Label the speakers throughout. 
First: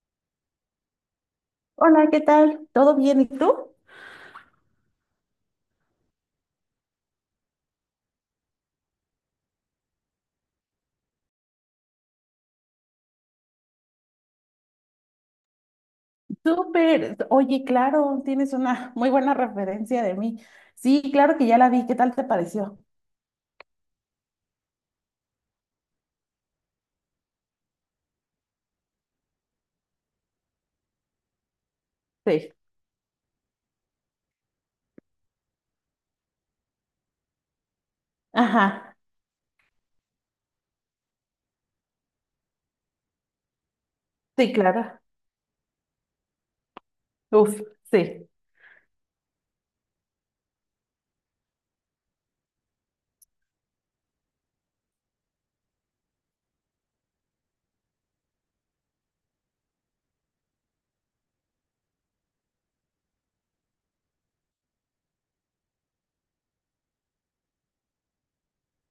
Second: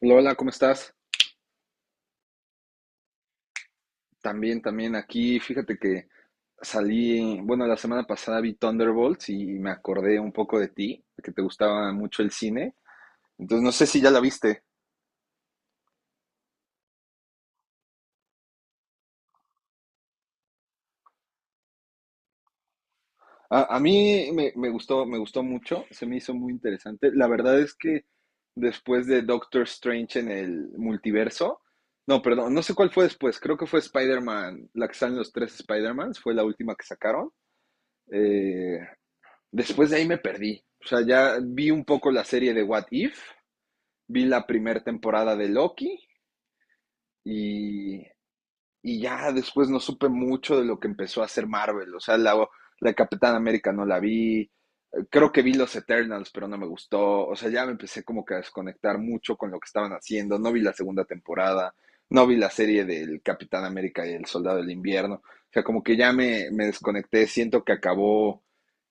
Speaker 1: Lola, ¿cómo estás?
Speaker 2: Hola, ¿qué tal? ¿Todo bien? ¿Y tú?
Speaker 1: También aquí, fíjate que salí, bueno, la semana pasada vi Thunderbolts y me acordé un poco de ti, de que te gustaba mucho el cine. Entonces, no sé si ya la viste.
Speaker 2: Súper. Oye, claro, tienes una muy buena referencia de mí. Sí, claro que ya la vi. ¿Qué tal te pareció?
Speaker 1: A mí me gustó mucho, se me hizo muy interesante. La verdad es que después de Doctor Strange en el multiverso, no,
Speaker 2: Sí.
Speaker 1: perdón, no sé cuál fue después, creo que fue Spider-Man, la que salen los tres Spider-Mans, fue la última que sacaron. Eh,
Speaker 2: Ajá,
Speaker 1: Después de ahí me perdí. O sea, ya vi un poco la serie de What If, vi la
Speaker 2: sí,
Speaker 1: primera
Speaker 2: claro.
Speaker 1: temporada de Loki
Speaker 2: Uf,
Speaker 1: y,
Speaker 2: sí,
Speaker 1: y ya después no supe mucho de lo que empezó a hacer Marvel. O sea, la Capitana América no la vi. Creo que vi los Eternals, pero no me gustó. O sea, ya me empecé como que a desconectar mucho con lo que estaban haciendo. No vi la segunda temporada, no vi la serie del Capitán América y el Soldado del Invierno. O sea, como que ya me desconecté. Siento que acabó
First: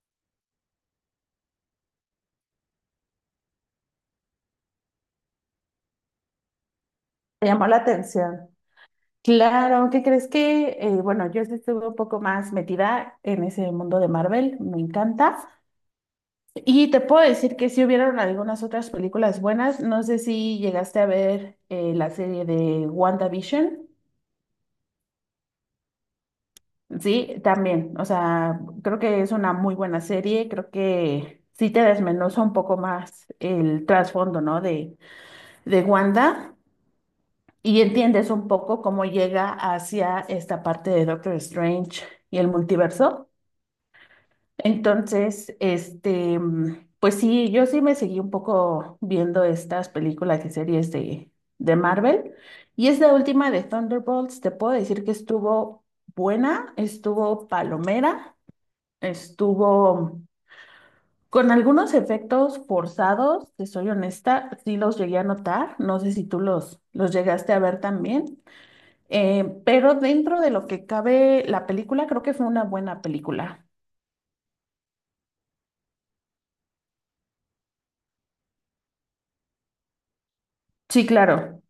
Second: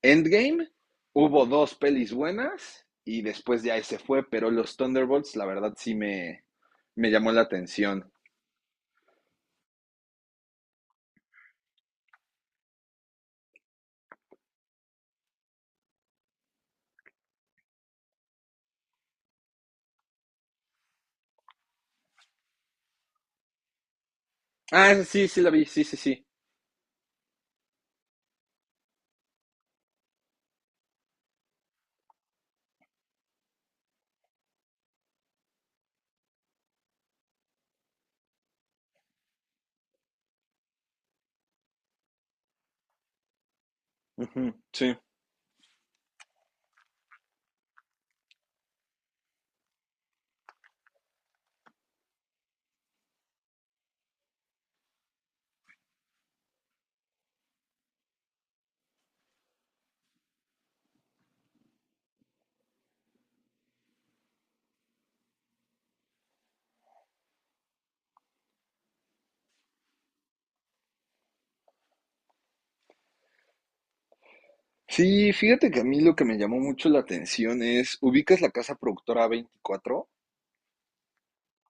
Speaker 1: Endgame. Hubo dos pelis buenas y después ya se fue, pero los Thunderbolts, la verdad, sí me llamó la
Speaker 2: me llamó la
Speaker 1: atención.
Speaker 2: atención. Claro, ¿qué crees que? Bueno, yo sí estuve un poco más metida en ese mundo de Marvel, me encanta. Y te puedo decir que sí hubieron algunas otras películas buenas. No sé si llegaste a ver la serie de WandaVision.
Speaker 1: Ah, esa sí, sí la vi, sí, sí, sí.
Speaker 2: Sí, también. O sea, creo que es una muy buena serie. Creo que sí te desmenuza un poco más el trasfondo, ¿no? De Wanda y entiendes un poco cómo llega hacia esta parte de Doctor Strange y el multiverso.
Speaker 1: Ujú, sí.
Speaker 2: Entonces, pues sí, yo sí me seguí un poco viendo estas películas y series de Marvel. Y esta última de Thunderbolts, te puedo decir que estuvo buena, estuvo palomera. Estuvo con algunos efectos forzados, te soy honesta, sí los llegué a notar, no sé si tú los llegaste a ver también, pero dentro de lo que cabe la película, creo que fue una buena película.
Speaker 1: Sí, fíjate que a mí lo que me llamó mucho la atención es, ubicas la casa productora veinticuatro,
Speaker 2: Sí, claro,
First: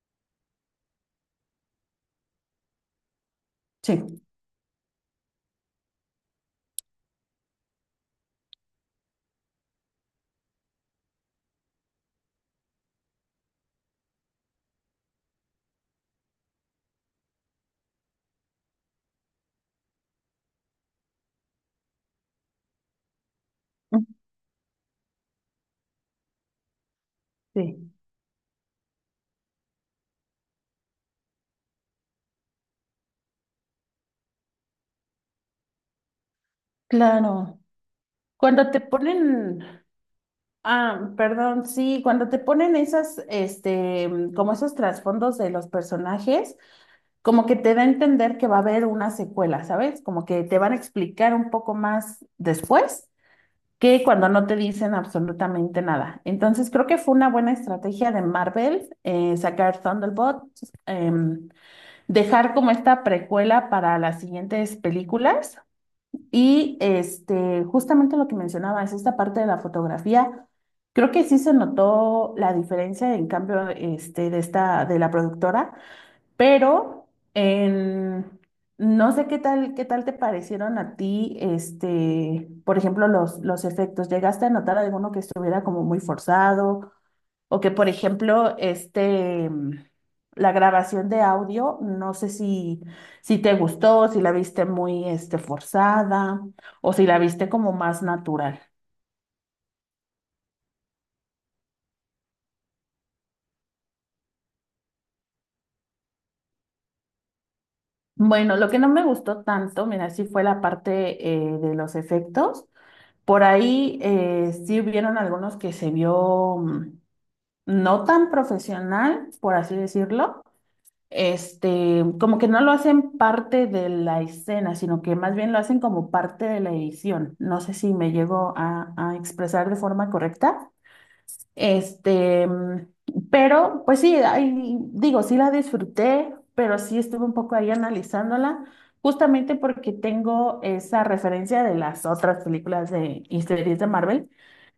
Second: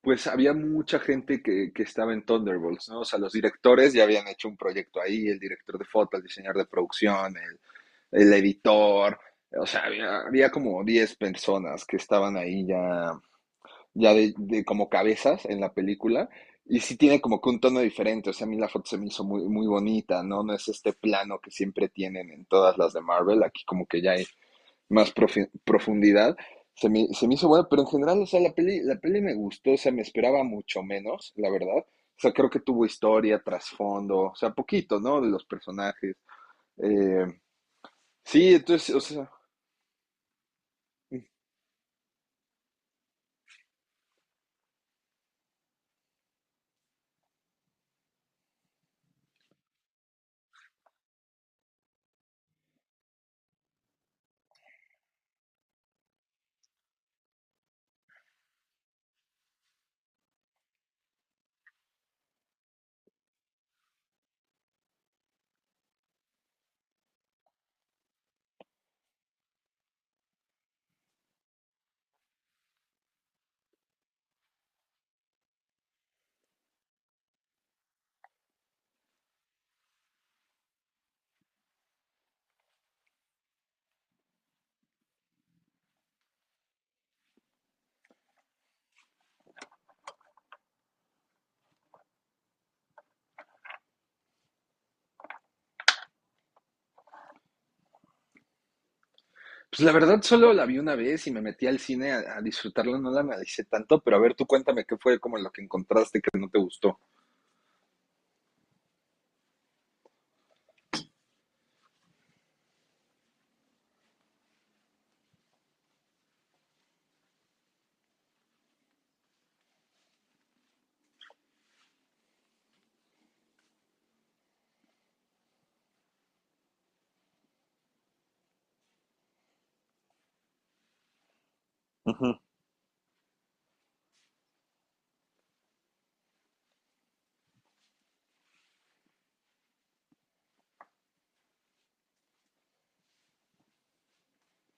Speaker 1: pues había mucha gente que estaba en Thunderbolts, ¿no? O sea, los directores ya
Speaker 2: sí,
Speaker 1: habían hecho un proyecto ahí, el director de foto, el diseñador de producción, el editor, o sea, había como 10 personas que estaban ahí ya, de como cabezas en la película. Y sí tiene como que un tono diferente, o sea, a mí la foto se me hizo muy, muy bonita, ¿no? No es este plano que siempre tienen en todas las de Marvel, aquí como que ya más profundidad. Se me hizo buena, pero en
Speaker 2: sí,
Speaker 1: general, o sea, la peli me gustó, o sea, me esperaba mucho menos, la verdad. O sea, creo que tuvo historia, trasfondo, o sea, poquito, ¿no? De los personajes. Eh,
Speaker 2: claro.
Speaker 1: sí,
Speaker 2: Cuando te
Speaker 1: entonces, o sea,
Speaker 2: ponen, ah, perdón, sí, cuando te ponen esas, como esos trasfondos de los personajes. Como que te da a entender que va a haber una secuela, ¿sabes? Como que te van a explicar un poco más después que cuando no te dicen absolutamente nada. Entonces creo que fue una buena estrategia de Marvel sacar Thunderbolt, em, dejar como esta precuela para las siguientes películas y este, justamente lo que mencionabas, esta parte de la fotografía. Creo que sí se notó la diferencia en cambio de la productora, pero en- no sé qué tal te parecieron a ti, este, por ejemplo, los efectos. ¿Llegaste a notar alguno que estuviera como muy forzado? O que, por ejemplo, la grabación de audio, no sé si te gustó, si la viste muy, este, forzada, o si la viste como más natural.
Speaker 1: pues la verdad solo la vi una vez y me metí al cine a disfrutarla, no la analicé tanto, pero a ver, tú cuéntame qué fue como lo que encontraste que no te gustó.
Speaker 2: Bueno, lo que no me gustó tanto, mira, sí fue la parte de los efectos. Por ahí sí hubieron algunos que se vio no tan profesional, por así decirlo. Este, como que no lo hacen parte de la escena, sino que más bien lo hacen como parte de la edición. No sé si me llego a expresar de forma correcta.
Speaker 1: Ujú.
Speaker 2: Este, mm, pero pues sí, ahí, digo, sí la disfruté, pero sí estuve un poco ahí analizándola, justamente porque tengo esa referencia de las otras películas y series de Marvel,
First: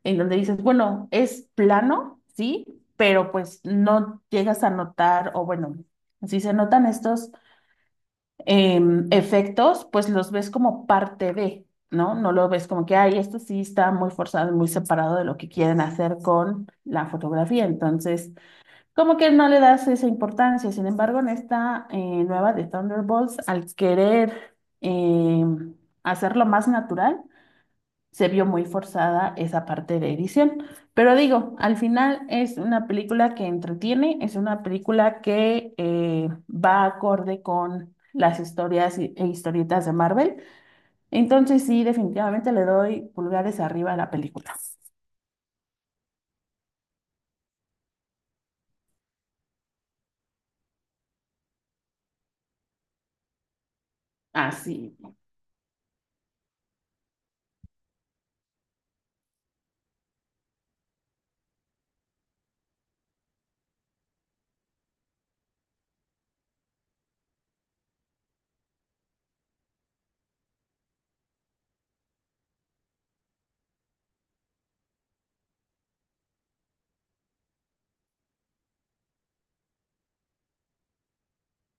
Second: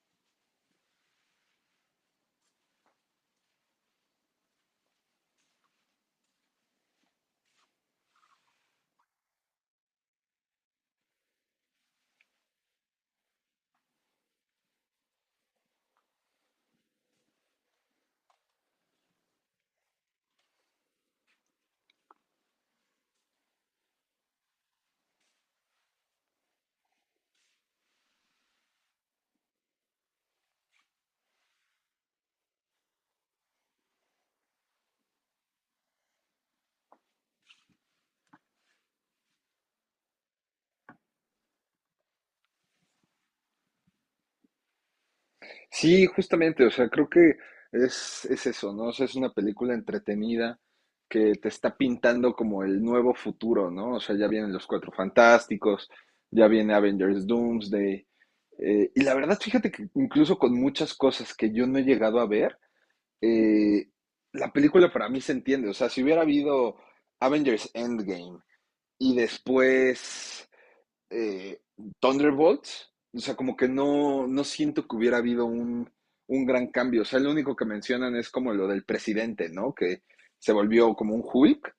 Speaker 2: en donde dices, bueno, es plano, sí, pero pues no llegas a notar, o bueno, sí se notan estos efectos, pues los ves como parte de, ¿no? No lo ves como que, ay, esto sí está muy forzado, muy separado de lo que quieren hacer con la fotografía. Entonces, como que no le das esa importancia. Sin embargo, en esta nueva de Thunderbolts, al querer hacerlo más natural, se vio muy forzada esa parte de edición. Pero digo, al final es una película que entretiene, es una película que va acorde con las historias e historietas de Marvel. Entonces sí, definitivamente le doy pulgares arriba a la película.
Speaker 1: Sí, justamente, o sea, creo que es eso, ¿no? O sea, es una película entretenida que te está pintando como el nuevo futuro, ¿no? O sea, ya vienen los Cuatro
Speaker 2: Así,
Speaker 1: Fantásticos, ya viene Avengers Doomsday. Y la verdad, fíjate que incluso con muchas cosas que yo no he llegado a ver, eh, la película para mí se entiende. O sea, si hubiera habido Avengers Endgame y después eh, Thunderbolts, o sea, como que no siento que hubiera habido un gran cambio. O sea, lo único que mencionan es como lo del presidente, ¿no? Que se volvió como un Hulk,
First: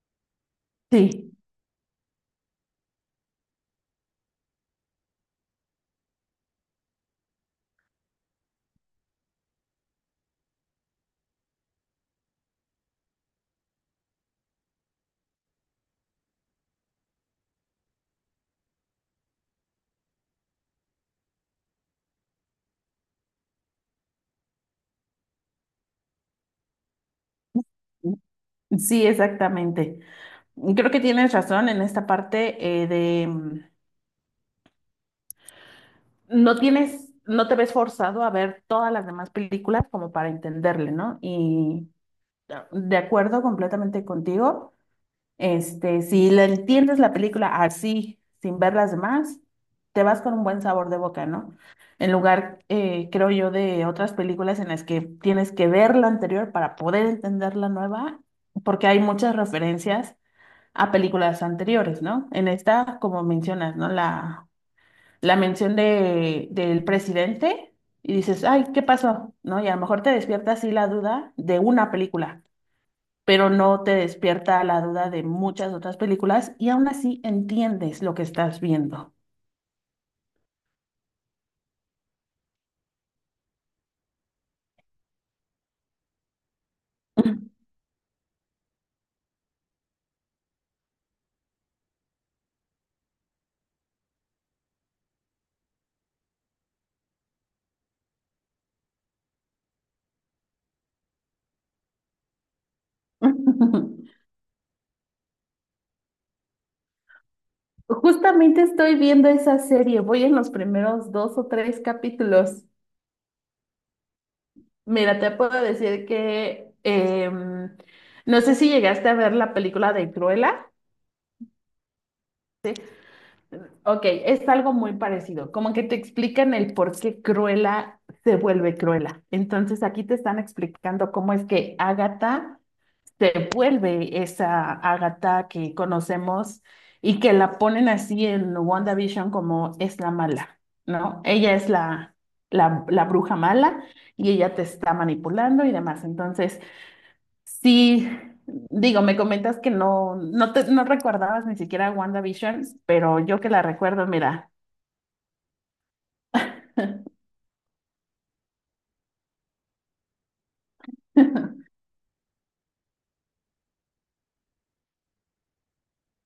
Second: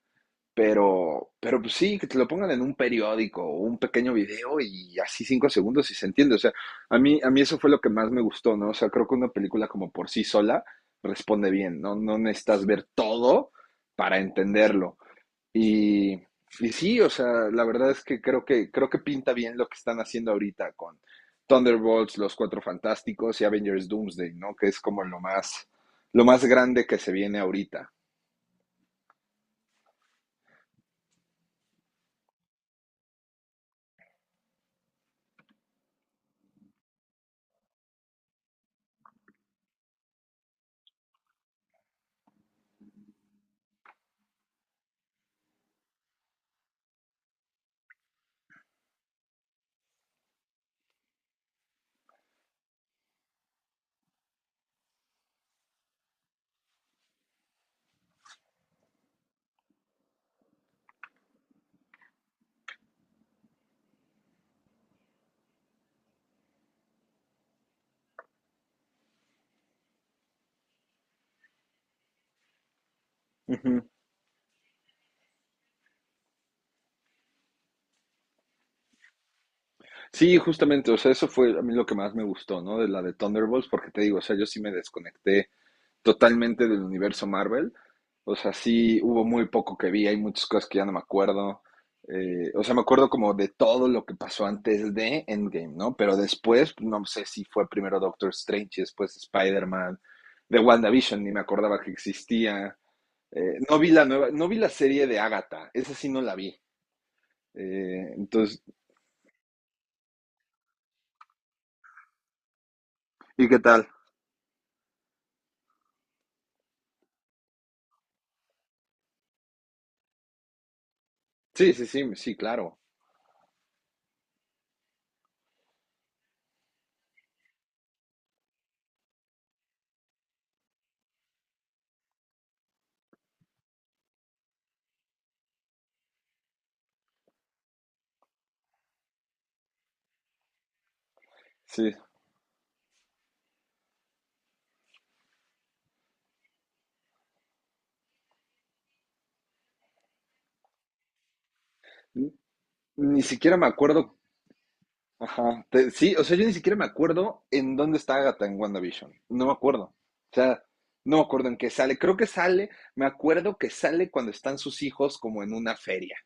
Speaker 1: pero,
Speaker 2: sí.
Speaker 1: pero pues sí, que te lo pongan en un periódico o un pequeño video y así 5 segundos y se entiende. O sea, a mí eso fue lo que más me gustó, ¿no? O sea, creo que una película como por sí sola responde bien, ¿no? No necesitas ver todo para entenderlo. Y sí, o sea, la verdad es que creo que pinta bien lo que están haciendo ahorita con Thunderbolts, Los Cuatro Fantásticos y Avengers Doomsday, ¿no? Que es como lo más grande que se viene ahorita.
Speaker 2: Sí, exactamente. Creo que tienes razón en esta parte no tienes, no te ves forzado a ver todas las demás películas como para entenderle, ¿no? Y de acuerdo completamente contigo. Este, si le entiendes la película así, sin ver las demás, te vas con un buen sabor de boca, ¿no? En lugar, creo yo, de otras películas en las que tienes que ver la anterior para poder entender la nueva, porque hay muchas referencias a películas anteriores, ¿no? En esta, como mencionas, ¿no? La mención del presidente y dices, ay, ¿qué pasó? ¿No? Y a lo mejor te despierta así la duda de una película, pero no
Speaker 1: Ujú.
Speaker 2: te despierta la duda de muchas otras películas y aún así entiendes lo que estás viendo.
Speaker 1: Sí, justamente, o sea, eso fue a mí lo que más me gustó, ¿no? De la de Thunderbolts, porque te digo, o sea, yo sí me desconecté totalmente del universo Marvel. O sea, sí hubo muy poco que vi, hay muchas cosas que ya no me acuerdo. O sea, me acuerdo como de todo lo que pasó antes de Endgame, ¿no? Pero después, no sé si fue primero Doctor Strange y después Spider-Man, de WandaVision, ni me acordaba que existía. No vi la nueva, no vi la serie de Agatha, esa sí no la vi. Entonces,
Speaker 2: Justamente estoy viendo esa serie, voy en los primeros dos o tres capítulos.
Speaker 1: ¿y qué tal?
Speaker 2: Mira, te puedo decir que no sé si llegaste a ver la película de Cruella.
Speaker 1: Sí, sí, sí, sí, claro.
Speaker 2: Ok, es algo muy parecido, como que te explican el por qué Cruella se vuelve Cruella. Entonces aquí te están explicando cómo es que Agatha se vuelve esa Agatha que conocemos y que la ponen así en WandaVision como es la mala, ¿no? Ella es
Speaker 1: Sí.
Speaker 2: la bruja mala y ella te está manipulando y demás. Entonces, sí, digo, me comentas que no, no recordabas ni siquiera WandaVision, pero
Speaker 1: Ni
Speaker 2: yo que
Speaker 1: siquiera
Speaker 2: la
Speaker 1: me
Speaker 2: recuerdo,
Speaker 1: acuerdo.
Speaker 2: mira,
Speaker 1: Ajá. Sí, o sea, yo ni siquiera me acuerdo en dónde está Agatha en WandaVision. No me acuerdo. O sea, no me acuerdo en qué sale. Creo que sale, me acuerdo que sale cuando están sus hijos como en una feria.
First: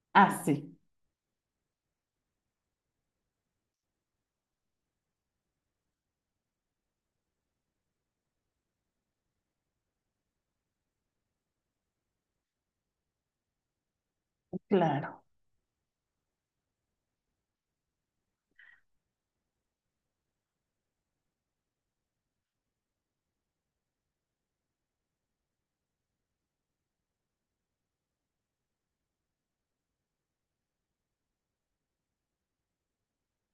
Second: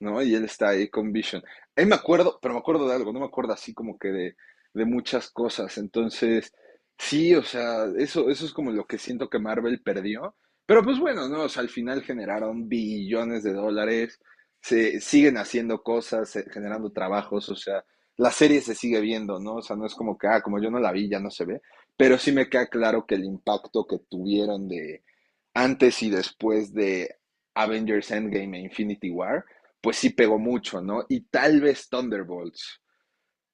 Speaker 1: ¿No? Y él
Speaker 2: así,
Speaker 1: está ahí con Vision. Ahí me acuerdo, pero me acuerdo de algo, no me acuerdo así como que de muchas cosas. Entonces, sí, o sea, eso es como lo que siento que Marvel perdió. Pero pues bueno, ¿no? O sea, al final generaron billones de dólares, se
Speaker 2: claro.
Speaker 1: siguen haciendo cosas, generando trabajos, o sea, la serie se sigue viendo, ¿no? O sea, no es como que, ah, como yo no la vi, ya no se ve. Pero sí me queda claro que el impacto que tuvieron de antes y después de Avengers Endgame e Infinity War, pues sí pegó mucho, ¿no? Y tal vez Thunderbolts,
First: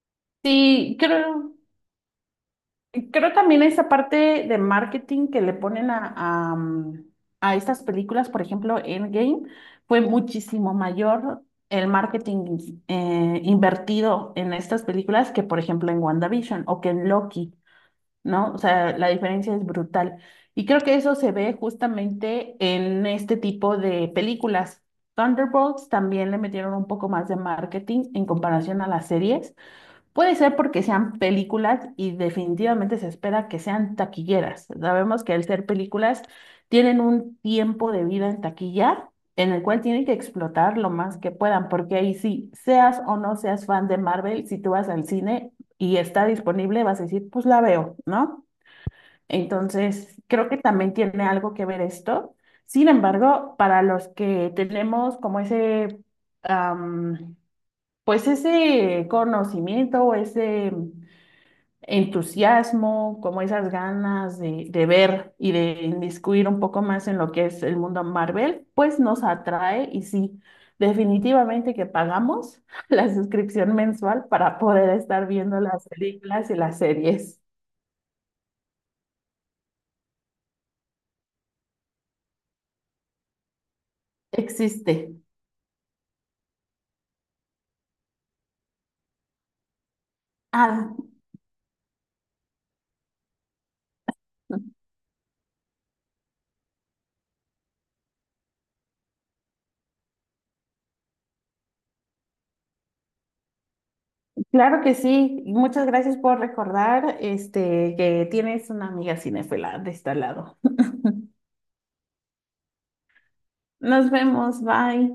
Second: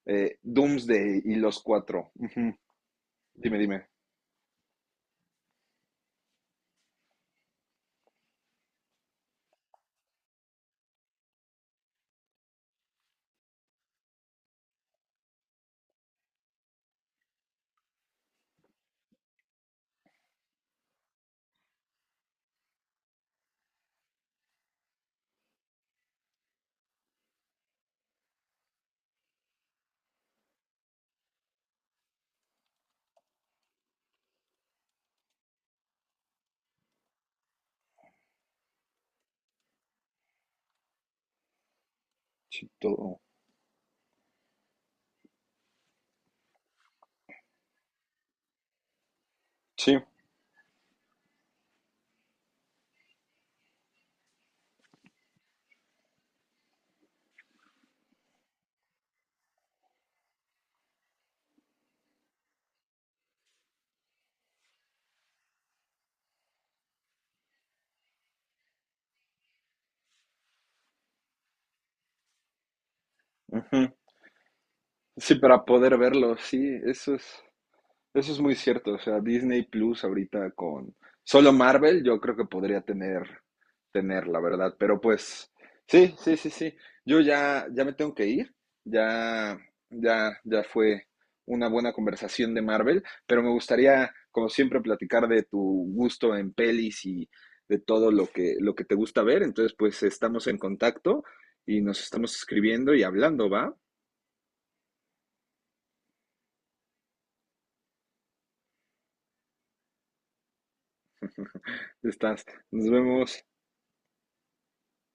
Speaker 2: Sí,
Speaker 1: Doomsday y
Speaker 2: creo.
Speaker 1: los cuatro. Uh -huh.
Speaker 2: Creo
Speaker 1: Dime,
Speaker 2: también
Speaker 1: dime.
Speaker 2: esa parte de marketing que le ponen a estas películas, por ejemplo, Endgame, fue muchísimo mayor el marketing invertido en estas películas que, por ejemplo, en WandaVision o que en Loki, ¿no? O sea, la diferencia es brutal. Y creo que eso se ve justamente en este tipo de películas. Thunderbolts también le metieron un poco más de marketing en comparación a las series. Puede ser porque sean películas y definitivamente se espera que sean taquilleras. Sabemos que al ser películas tienen un tiempo de vida en taquilla en el cual tienen que explotar lo más que puedan, porque ahí sí,
Speaker 1: Sí,
Speaker 2: seas o
Speaker 1: todo.
Speaker 2: no seas fan de Marvel, si tú vas al cine y está disponible, vas a decir, pues la veo, ¿no?
Speaker 1: Sí.
Speaker 2: Entonces, creo que también tiene algo que ver esto. Sin embargo, para los que tenemos como ese... am, pues ese conocimiento o ese entusiasmo, como esas ganas de ver y de inmiscuir un poco más en lo que es el mundo Marvel, pues nos atrae y sí, definitivamente que pagamos la
Speaker 1: Uh
Speaker 2: suscripción
Speaker 1: -huh.
Speaker 2: mensual para poder estar
Speaker 1: Sí,
Speaker 2: viendo
Speaker 1: para
Speaker 2: las
Speaker 1: poder verlo,
Speaker 2: películas y las
Speaker 1: sí, eso
Speaker 2: series.
Speaker 1: es. Eso es muy cierto, o sea, Disney Plus ahorita con solo Marvel, yo creo que podría tener, la verdad, pero
Speaker 2: Existe.
Speaker 1: pues, sí, sí, sí, sí, yo ya me tengo que ir, ya, ya
Speaker 2: Ah,
Speaker 1: fue una buena conversación de Marvel, pero me gustaría, como siempre, platicar de tu gusto en pelis y de todo lo que te gusta ver, entonces pues estamos en contacto y nos estamos escribiendo y hablando, ¿va?
Speaker 2: claro que sí. Muchas gracias por recordar este, que tienes una amiga cinéfila de este lado.
Speaker 1: Estás, nos vemos.
Speaker 2: Nos vemos, bye.